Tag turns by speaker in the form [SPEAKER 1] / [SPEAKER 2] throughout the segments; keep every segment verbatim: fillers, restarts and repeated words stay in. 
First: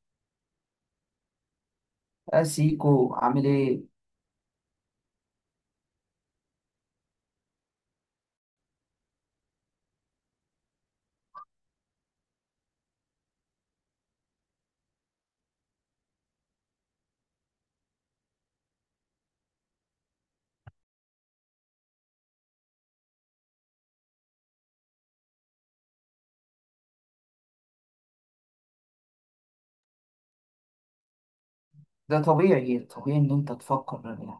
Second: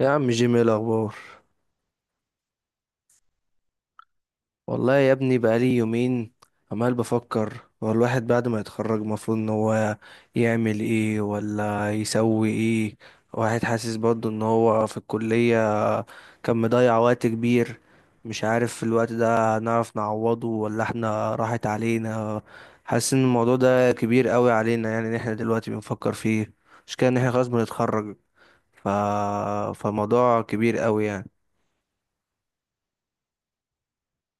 [SPEAKER 1] يا عم جيمي إيه الاخبار؟
[SPEAKER 2] يا سيكو عامل ايه؟
[SPEAKER 1] والله يا ابني بقالي يومين عمال بفكر هو الواحد بعد ما يتخرج المفروض ان هو يعمل ايه ولا يسوي ايه. واحد حاسس برضه ان هو في الكلية كان مضيع وقت كبير. مش عارف الوقت ده هنعرف نعوضه ولا احنا راحت علينا. حاسس ان الموضوع ده كبير قوي علينا، يعني ان احنا دلوقتي بنفكر فيه. مش كده ان احنا خلاص بنتخرج. ف... فالموضوع كبير قوي يعني.
[SPEAKER 2] ده طبيعي، طبيعي ان انت تفكر. يعني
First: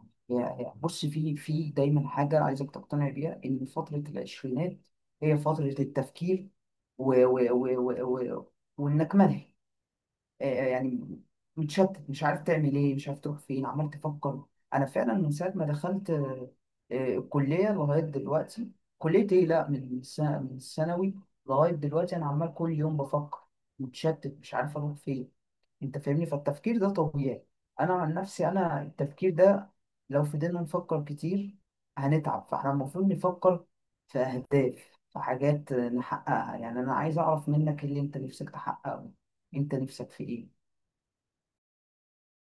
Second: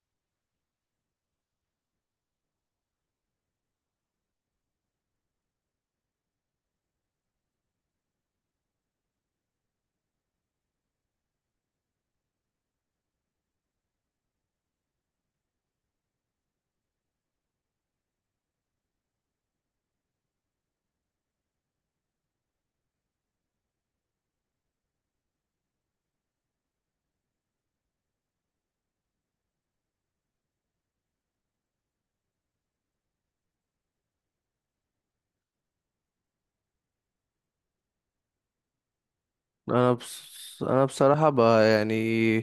[SPEAKER 2] يعني بص في في دايما حاجة عايزك تقتنع بيها ان فترة العشرينات هي فترة التفكير. و و و و و وانك ملهي، آه، آه، يعني متشتت، مش عارف تعمل ايه، مش عارف تروح فين، عمال تفكر. انا فعلا من ساعه ما دخلت آه، آه، الكليه لغايه دلوقتي. كليه ايه؟ لا، من سنة، من الثانوي لغايه دلوقتي انا عمال كل يوم بفكر، متشتت مش عارف اروح فين. انت فاهمني؟ فالتفكير ده طبيعي. انا عن نفسي انا التفكير ده لو فضلنا نفكر كتير هنتعب، فاحنا المفروض نفكر في اهداف، في حاجات نحققها. يعني انا عايز اعرف منك إيه اللي انت نفسك تحققه؟ انت
[SPEAKER 1] انا
[SPEAKER 2] نفسك في
[SPEAKER 1] بص...
[SPEAKER 2] ايه؟
[SPEAKER 1] انا بصراحة ب... يعني،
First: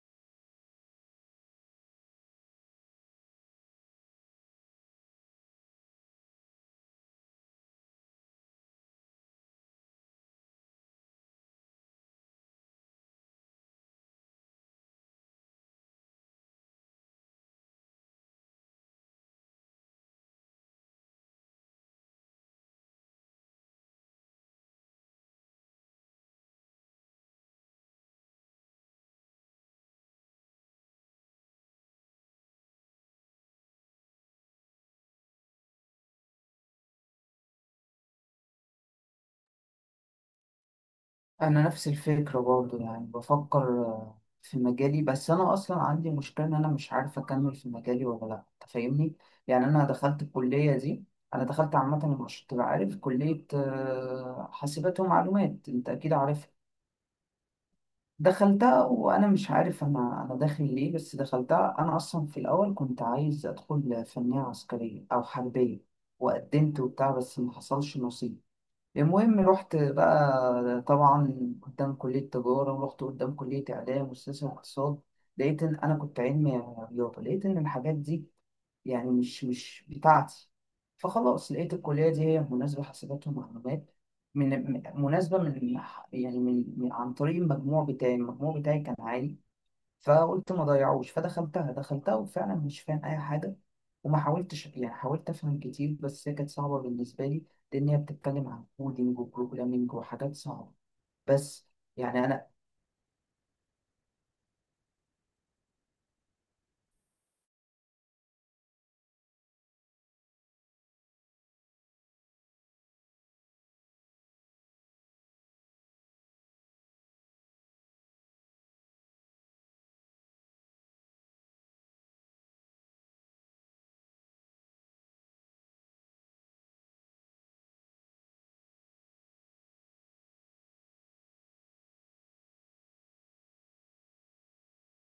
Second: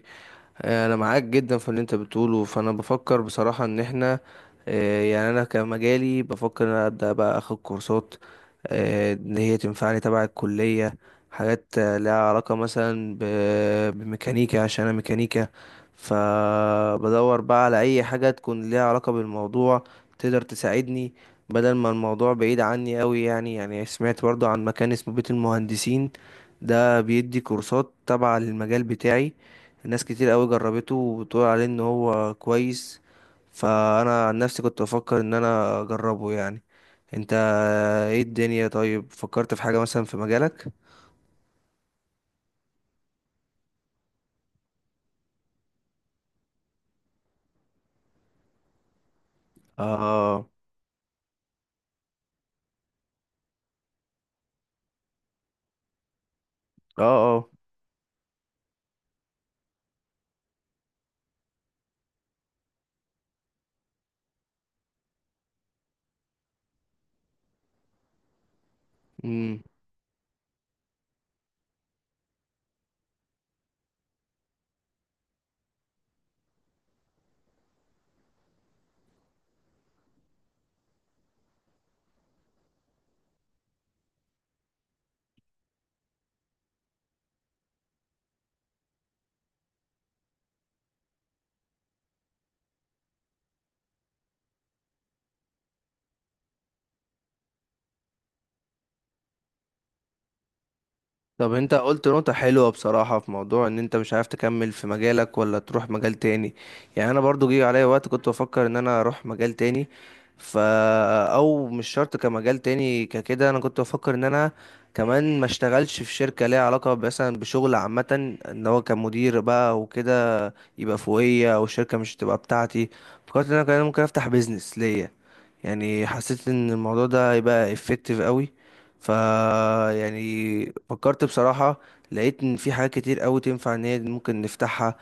[SPEAKER 1] انا معاك جدا في اللي انت بتقوله. فانا بفكر بصراحة ان احنا، آه، يعني انا كمجالي بفكر ان أنا ابدا بقى اخد كورسات آه، ان هي تنفعني تبع الكلية. حاجات آه، لها علاقة مثلا ب- بميكانيكا عشان انا ميكانيكا. فبدور بقى على اي حاجة تكون ليها علاقة بالموضوع، تقدر تساعدني. بدل ما الموضوع بعيد عني قوي، يعني يعني سمعت برضو عن مكان اسمه بيت المهندسين. ده بيدي كورسات تبع للمجال بتاعي. ناس كتير قوي جربته وبتقول عليه ان هو كويس. فانا عن نفسي كنت بفكر ان انا اجربه يعني. انت ايه الدنيا؟ طيب فكرت في حاجة مثلا في مجالك؟
[SPEAKER 2] انا نفس الفكره برضه، يعني بفكر آه، في مجالي، بس انا اصلا عندي مشكله ان انا مش عارف اكمل في مجالي ولا لا. أنت فاهمني؟ يعني انا دخلت
[SPEAKER 1] اه.
[SPEAKER 2] الكليه دي. انا دخلت عامه، مش تبقى عارف كليه آه، حاسبات ومعلومات، انت اكيد عارفها.
[SPEAKER 1] اه. اه.
[SPEAKER 2] دخلتها وانا مش عارف انا انا داخل ليه، بس دخلتها. انا اصلا في الاول كنت عايز ادخل فنيه عسكريه او حربيه، وقدمت وبتاع بس ما حصلش نصيب. المهم
[SPEAKER 1] مم.
[SPEAKER 2] رحت بقى طبعا قدام كلية تجارة، ورحت قدام كلية إعلام وسياسة واقتصاد، لقيت إن أنا كنت علمي رياضة، لقيت إن الحاجات دي يعني مش مش بتاعتي. فخلاص لقيت الكلية دي هي مناسبة، حاسبات ومعلومات، من من- مناسبة من يعني من من- عن طريق المجموع بتاعي. المجموع بتاعي كان عالي، فقلت ما ضيعوش، فدخلتها. دخلتها وفعلا مش فاهم اي حاجه، وما حاولتش. يعني حاولت افهم كتير بس هي كانت صعبه بالنسبه لي، لان هي بتتكلم عن كودينج وبروجرامينج وحاجات صعبه
[SPEAKER 1] طب
[SPEAKER 2] بس.
[SPEAKER 1] انت قلت
[SPEAKER 2] يعني
[SPEAKER 1] نقطة
[SPEAKER 2] انا
[SPEAKER 1] حلوة بصراحة في موضوع ان انت مش عارف تكمل في مجالك ولا تروح مجال تاني. يعني انا برضو جه عليا وقت كنت بفكر ان انا اروح مجال تاني. فا او مش شرط كمجال تاني ككده. انا كنت بفكر ان انا كمان ما اشتغلش في شركة ليها علاقة مثلا بشغل عامة، ان هو كمدير بقى وكده يبقى فوقية، او الشركة مش تبقى بتاعتي. فكرت ان انا كمان ممكن افتح بيزنس ليا. يعني حسيت ان الموضوع ده هيبقى effective قوي. ف يعني فكرت بصراحة، لقيت ان في حاجات كتير قوي تنفع ان هي ممكن نفتحها.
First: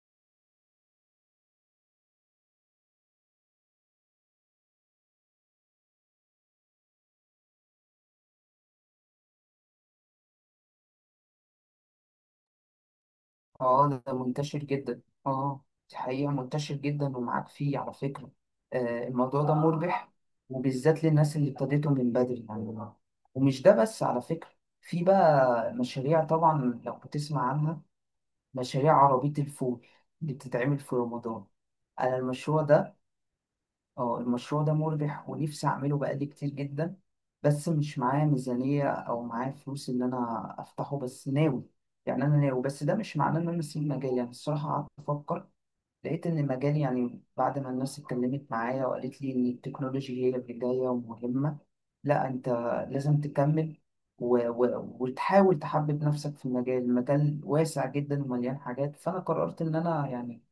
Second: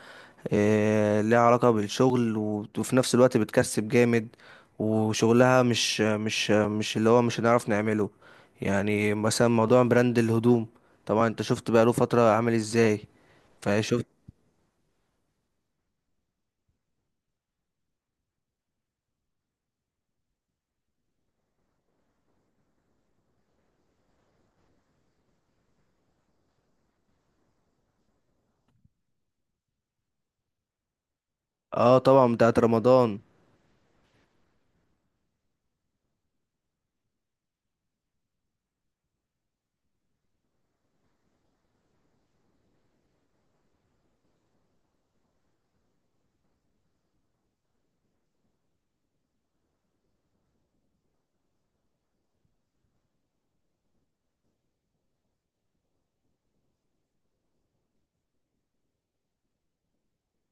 [SPEAKER 1] إيه، ليها علاقة بالشغل و- وفي نفس الوقت بتكسب جامد. وشغلها مش مش مش اللي هو مش هنعرف نعمله. يعني مثلا موضوع براند الهدوم. طبعا انت شفت بقى له فترة عامل ازاي.
[SPEAKER 2] اه،
[SPEAKER 1] فشفت.
[SPEAKER 2] ده منتشر جدا، اه، دي حقيقه منتشر جدا ومعاك فيه على فكره. آه، الموضوع ده مربح، وبالذات للناس اللي ابتديته من بدري يعني. ومش ده بس على فكره، في بقى مشاريع، طبعا لو بتسمع عنها، مشاريع عربية الفول اللي بتتعمل في رمضان.
[SPEAKER 1] اه،
[SPEAKER 2] أنا
[SPEAKER 1] طبعا بتاعت
[SPEAKER 2] المشروع ده،
[SPEAKER 1] رمضان.
[SPEAKER 2] اه المشروع ده مربح ونفسي أعمله بقالي كتير جدا، بس مش معايا ميزانية أو معايا فلوس إن أنا أفتحه، بس ناوي. يعني أنا ناوي، بس ده مش معناه إن أنا أسيب مجالي. أنا الصراحة قعدت أفكر، لقيت إن المجال يعني، بعد ما الناس اتكلمت معايا وقالت لي إن التكنولوجيا هي اللي جاية ومهمة، لا أنت لازم تكمل، و... و... وتحاول تحبب نفسك في المجال. المجال واسع جدا ومليان حاجات، فأنا قررت إن أنا يعني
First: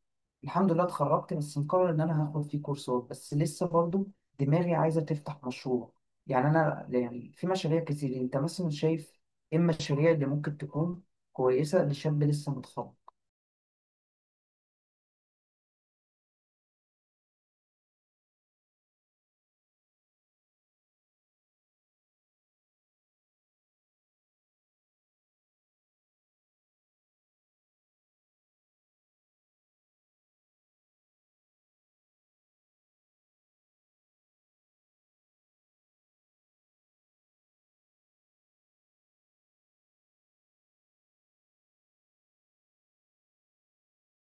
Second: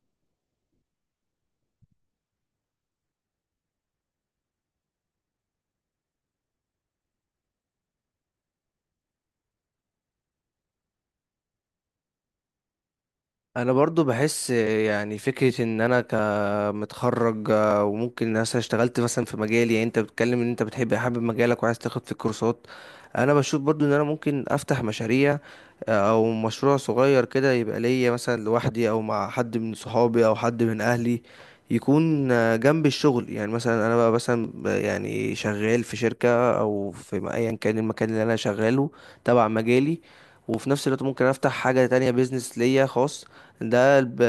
[SPEAKER 2] الحمد لله اتخرجت، بس مقرر إن أنا هاخد فيه كورسات، بس لسه برضو دماغي عايزة تفتح مشروع. يعني أنا يعني في مشاريع كتير، أنت مثلا شايف إيه المشاريع اللي ممكن تكون كويسة لشاب لسه متخرج؟
[SPEAKER 1] انا برضو بحس يعني فكرة ان انا ك آه، متخرج، آه، وممكن مثلا اشتغلت مثلا في مجالي. يعني انت بتتكلم ان انت بتحب حابب مجالك وعايز تاخد في الكورسات. انا بشوف برضو ان انا ممكن افتح مشاريع، آه، او مشروع صغير كده يبقى ليا مثلا لوحدي او مع حد من صحابي او حد من اهلي. يكون آه، جنب الشغل. يعني مثلا انا بقى مثلا ب- يعني شغال في شركة او في م- ايا كان المكان اللي انا شغاله تبع مجالي. وفي نفس الوقت ممكن افتح حاجة تانية، بيزنس ليا خاص. ده الب-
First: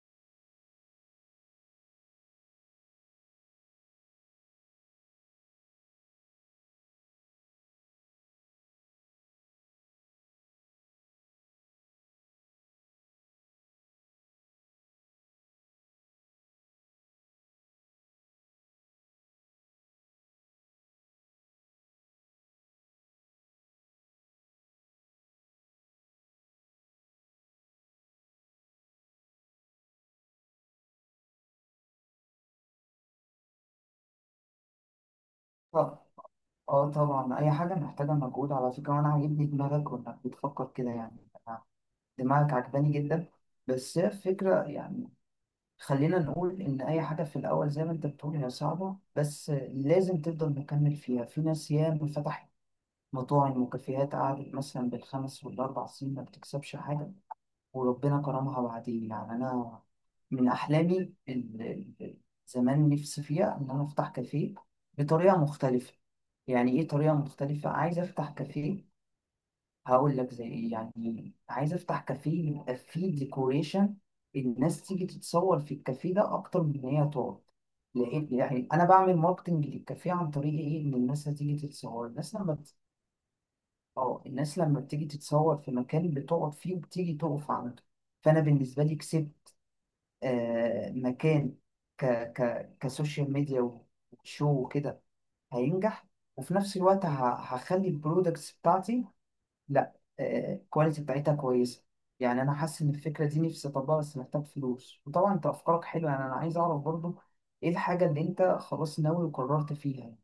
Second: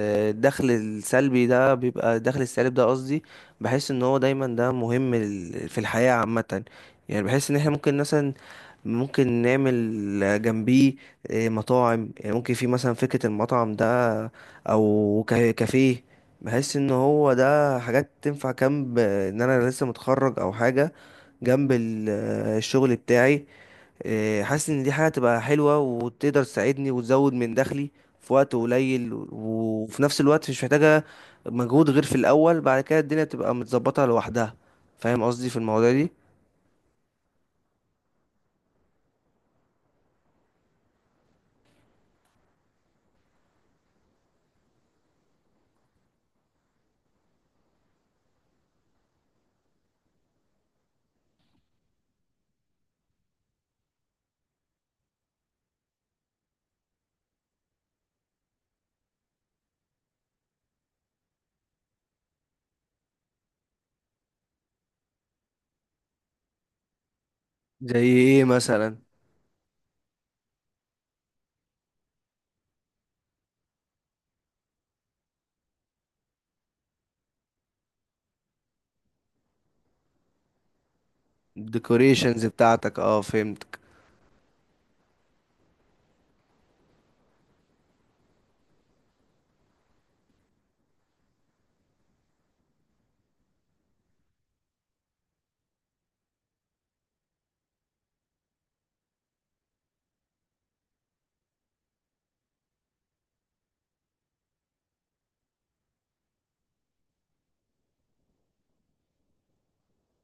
[SPEAKER 1] الدخل السلبي ده بيبقى الدخل السالب ده قصدي. بحس ان هو دايما ده مهم لل- في الحياة عامة. يعني بحس ان احنا ممكن مثلا ممكن نعمل جنبيه، إيه، مطاعم. يعني ممكن في مثلا فكرة المطعم ده، او كا- كافيه. بحس ان هو ده حاجات تنفع جنب ان انا لسه متخرج او حاجة جنب ال- الشغل بتاعي. إيه، حاسس ان دي حاجة تبقى حلوة وتقدر تساعدني وتزود من دخلي في وقت قليل، وفي نفس الوقت مش محتاجة مجهود غير في الاول. بعد كده الدنيا تبقى متظبطة لوحدها. فاهم قصدي في المواضيع دي؟
[SPEAKER 2] اه طبعا، اي حاجه محتاجه مجهود على فكره، وانا عاجبني دماغك وانك بتفكر كده. يعني أنا دماغك عجباني جدا. بس هي الفكره يعني خلينا نقول ان اي حاجه في الاول زي ما انت بتقول هي صعبه، بس لازم تفضل مكمل فيها. في ناس ياما فتحت مطاعم وكافيهات قعدت مثلا بالخمس والاربع سنين ما بتكسبش حاجه، وربنا كرمها بعدين. يعني أنا من أحلامي ال- ال- زمان نفسي فيها إن أنا أفتح كافيه بطريقة مختلفة. يعني إيه طريقة مختلفة؟ عايز
[SPEAKER 1] زي
[SPEAKER 2] أفتح
[SPEAKER 1] ايه
[SPEAKER 2] كافيه،
[SPEAKER 1] مثلا؟
[SPEAKER 2] هقول لك زي إيه. يعني عايز أفتح كافيه يبقى فيه ديكوريشن، الناس تيجي تتصور في الكافيه ده أكتر من إن هي تقعد، لأن يعني أنا بعمل ماركتنج للكافيه عن طريق إيه؟ إن الناس هتيجي تتصور. الناس
[SPEAKER 1] الديكوريشنز
[SPEAKER 2] لما بت-
[SPEAKER 1] بتاعتك، اه، فهمت.
[SPEAKER 2] آه الناس لما بتيجي تتصور في مكان بتقعد فيه وبتيجي تقف عنده، فأنا بالنسبة لي كسبت آه، مكان ك ك كسوشيال ميديا وشو وكده، هينجح. وفي نفس الوقت ه- هخلي البرودكتس بتاعتي، لا، الكواليتي بتاعتها كويسة. يعني أنا حاسس إن الفكرة دي نفسي أطبقها بس محتاج فلوس. وطبعا أنت أفكارك حلوة، يعني أنا عايز أعرف برضو إيه الحاجة اللي أنت خلاص ناوي وقررت فيها،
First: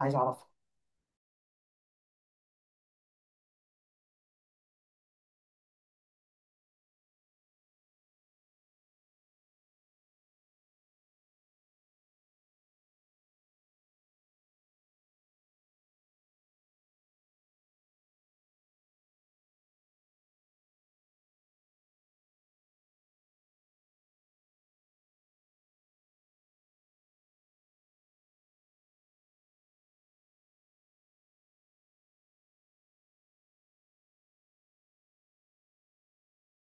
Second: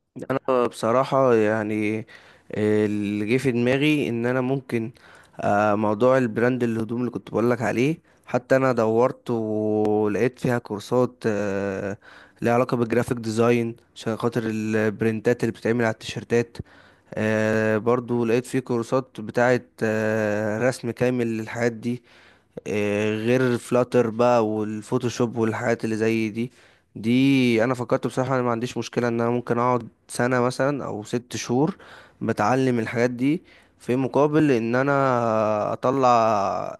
[SPEAKER 2] عايز أعرفها.
[SPEAKER 1] انا بصراحة يعني، آه، اللي جه في دماغي ان انا ممكن، آه، موضوع البراند الهدوم اللي كنت بقولك عليه. حتى انا دورت ولقيت فيها كورسات آه، ليها علاقة بالجرافيك ديزاين عشان خاطر البرنتات اللي بتتعمل على التيشيرتات. آه، برضو لقيت فيه كورسات بتاعة آه، رسم كامل للحاجات دي. إيه، غير فلاتر بقى والفوتوشوب والحاجات اللي زي دي. دي انا فكرت بصراحة، انا ما عنديش مشكلة ان انا ممكن اقعد سنة مثلا او ست شهور بتعلم الحاجات دي في مقابل ان انا اطلع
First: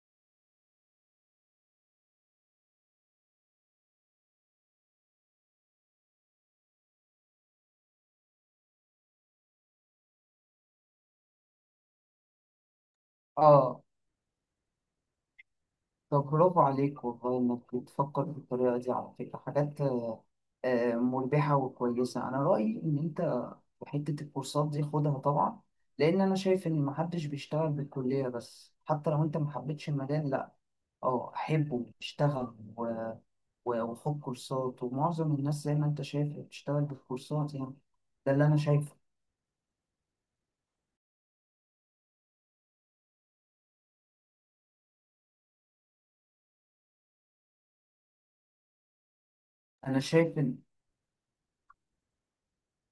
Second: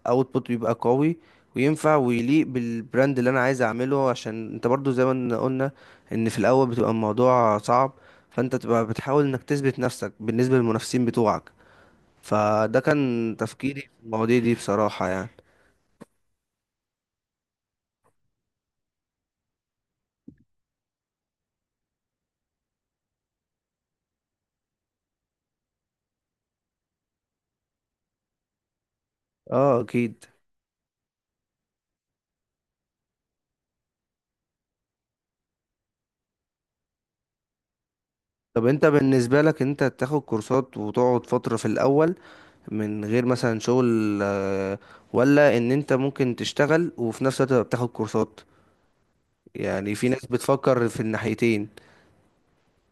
[SPEAKER 1] اوتبوت بيبقى قوي وينفع ويليق بالبراند اللي انا عايز اعمله. عشان انت برضو زي ما قلنا ان في الاول بتبقى الموضوع صعب، فانت تبقى بتحاول انك تثبت نفسك بالنسبة للمنافسين بتوعك. فده كان تفكيري
[SPEAKER 2] آه
[SPEAKER 1] في المواضيع دي بصراحة يعني.
[SPEAKER 2] طب برافو عليك والله، إنك بتفكر بالطريقة دي، على فكرة حاجات آه، آه، مربحة وكويسة. أنا رأيي إن أنت وحتة الكورسات دي خدها طبعا، لأن أنا شايف إن محدش بيشتغل بالكلية، بس حتى لو أنت
[SPEAKER 1] اه،
[SPEAKER 2] محبتش
[SPEAKER 1] اكيد.
[SPEAKER 2] المجال، لأ أه حبه، اشتغل و- و- وخد كورسات. ومعظم الناس زي ما أنت شايف بتشتغل بالكورسات يعني، ده اللي أنا
[SPEAKER 1] طب انت
[SPEAKER 2] شايفه.
[SPEAKER 1] بالنسبة لك انت تاخد كورسات وتقعد فترة في الاول من غير مثلا شغل، آه، ولا ان انت ممكن تشتغل وفي نفس الوقت تبقى بتاخد كورسات؟ يعني
[SPEAKER 2] أنا
[SPEAKER 1] في ناس
[SPEAKER 2] شايف إن
[SPEAKER 1] بتفكر في الناحيتين.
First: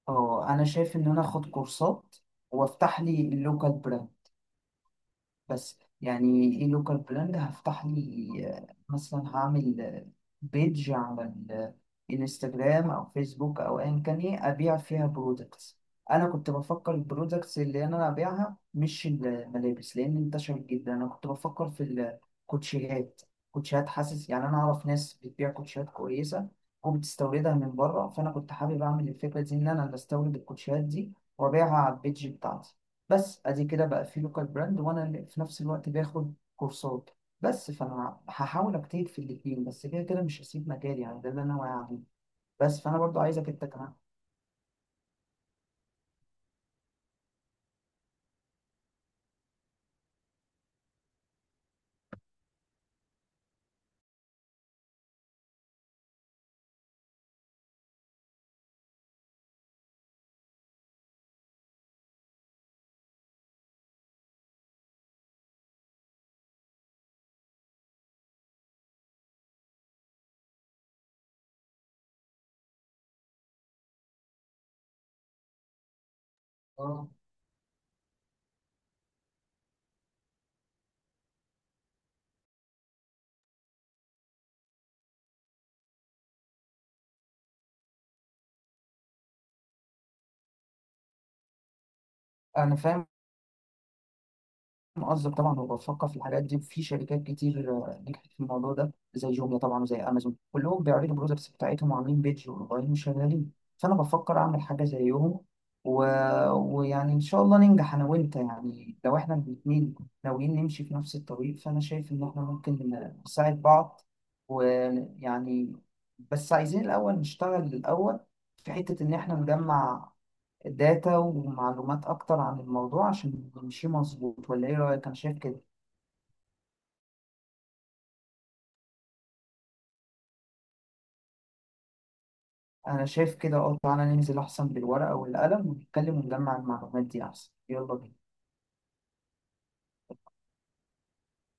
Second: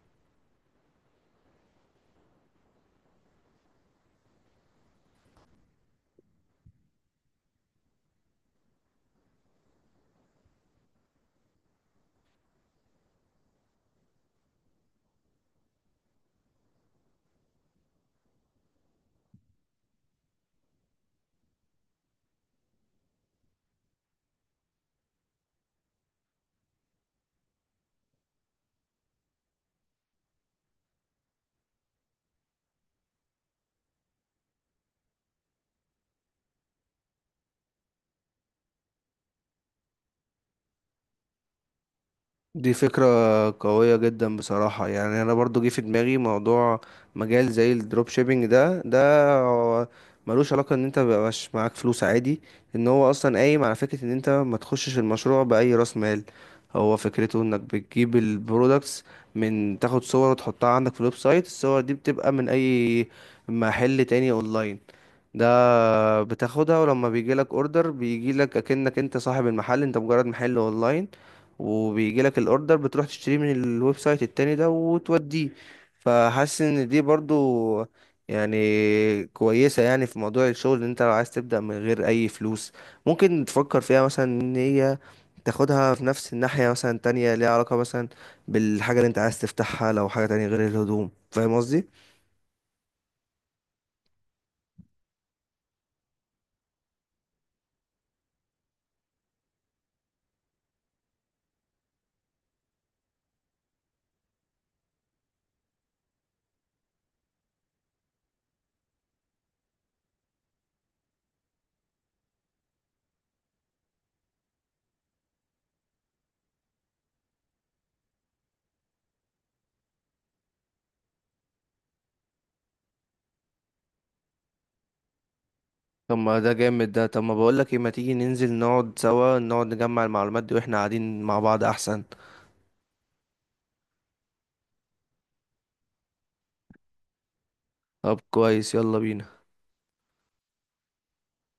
[SPEAKER 2] أه، أنا شايف إن أنا أخد كورسات وأفتح لي اللوكال براند. بس يعني ايه لوكال براند هفتح لي؟ آه، مثلا هعمل آه، بيج على الانستجرام او فيسبوك او ايا كان، ايه، ابيع فيها برودكتس. انا كنت بفكر البرودكتس اللي انا ابيعها مش الملابس لان انتشرت جدا، انا كنت بفكر في الكوتشيهات. كوتشيهات حاسس يعني، انا اعرف ناس بتبيع كوتشيهات كويسه وبتستوردها من بره، فانا كنت حابب اعمل الفكره دي ان انا بستورد الكوتشيهات دي وابيعها على البيج بتاعتي. بس ادي كده بقى في لوكال براند وانا اللي في نفس الوقت باخد كورسات، بس فانا هحاول اجتهد في الاثنين. بس كده كده مش هسيب مجالي، يعني ده اللي انا واعي عليه.
[SPEAKER 1] دي
[SPEAKER 2] بس فانا
[SPEAKER 1] فكرة
[SPEAKER 2] برضو عايزك انت كمان.
[SPEAKER 1] قوية جدا بصراحة يعني. أنا برضو جه في دماغي موضوع مجال زي الدروب شيبينج ده ده هو ملوش علاقة إن أنت مبقاش معاك فلوس عادي. إن هو أصلا قايم على فكرة إن أنت ما تخشش المشروع بأي رأس مال. هو فكرته إنك بتجيب البرودكتس، من تاخد صور وتحطها عندك في الويب سايت. الصور دي بتبقى من أي محل تاني أونلاين. ده بتاخدها، ولما بيجيلك اوردر بيجيلك اكنك انت صاحب المحل، انت مجرد محل اونلاين. وبيجيلك الاوردر بتروح تشتريه من الويب سايت التاني ده وتوديه. فحاسس ان دي
[SPEAKER 2] اه
[SPEAKER 1] برضو يعني كويسة. يعني في موضوع الشغل، ان انت لو عايز تبدأ من غير اي فلوس، ممكن تفكر فيها مثلا ان هي تاخدها في نفس الناحية مثلا تانية ليها علاقة مثلا بالحاجة اللي انت عايز تفتحها، لو حاجة تانية غير الهدوم. فاهم قصدي؟
[SPEAKER 2] انا فاهم قصدك طبعا، وبفكر في الحاجات دي. في شركات كتير آه، نجحت في الموضوع ده، زي جوميا طبعا وزي امازون، كلهم بيعرضوا البرودكتس بتاعتهم وعاملين بيدج وموبايلهم شغالين، فانا بفكر اعمل حاجه زيهم. و... ويعني ان شاء الله ننجح انا وانت. يعني لو احنا الاثنين ناويين نمشي في نفس الطريق، فانا شايف ان احنا ممكن نساعد بعض، ويعني بس عايزين الاول نشتغل الاول في حته ان احنا نجمع داتا ومعلومات أكتر عن الموضوع عشان نمشي مظبوط. ولا إيه رأيك؟ أنا شايف كده.
[SPEAKER 1] طب ما ده جامد ده. طب ما بقولك ايه، ما تيجي ننزل نقعد سوا نقعد نجمع المعلومات دي واحنا قاعدين مع بعض احسن.
[SPEAKER 2] أنا شايف كده، أه تعالى ننزل أحسن بالورقة والقلم، ونتكلم ونجمع المعلومات دي أحسن، يلا
[SPEAKER 1] طب
[SPEAKER 2] بينا.
[SPEAKER 1] كويس، يلا بينا.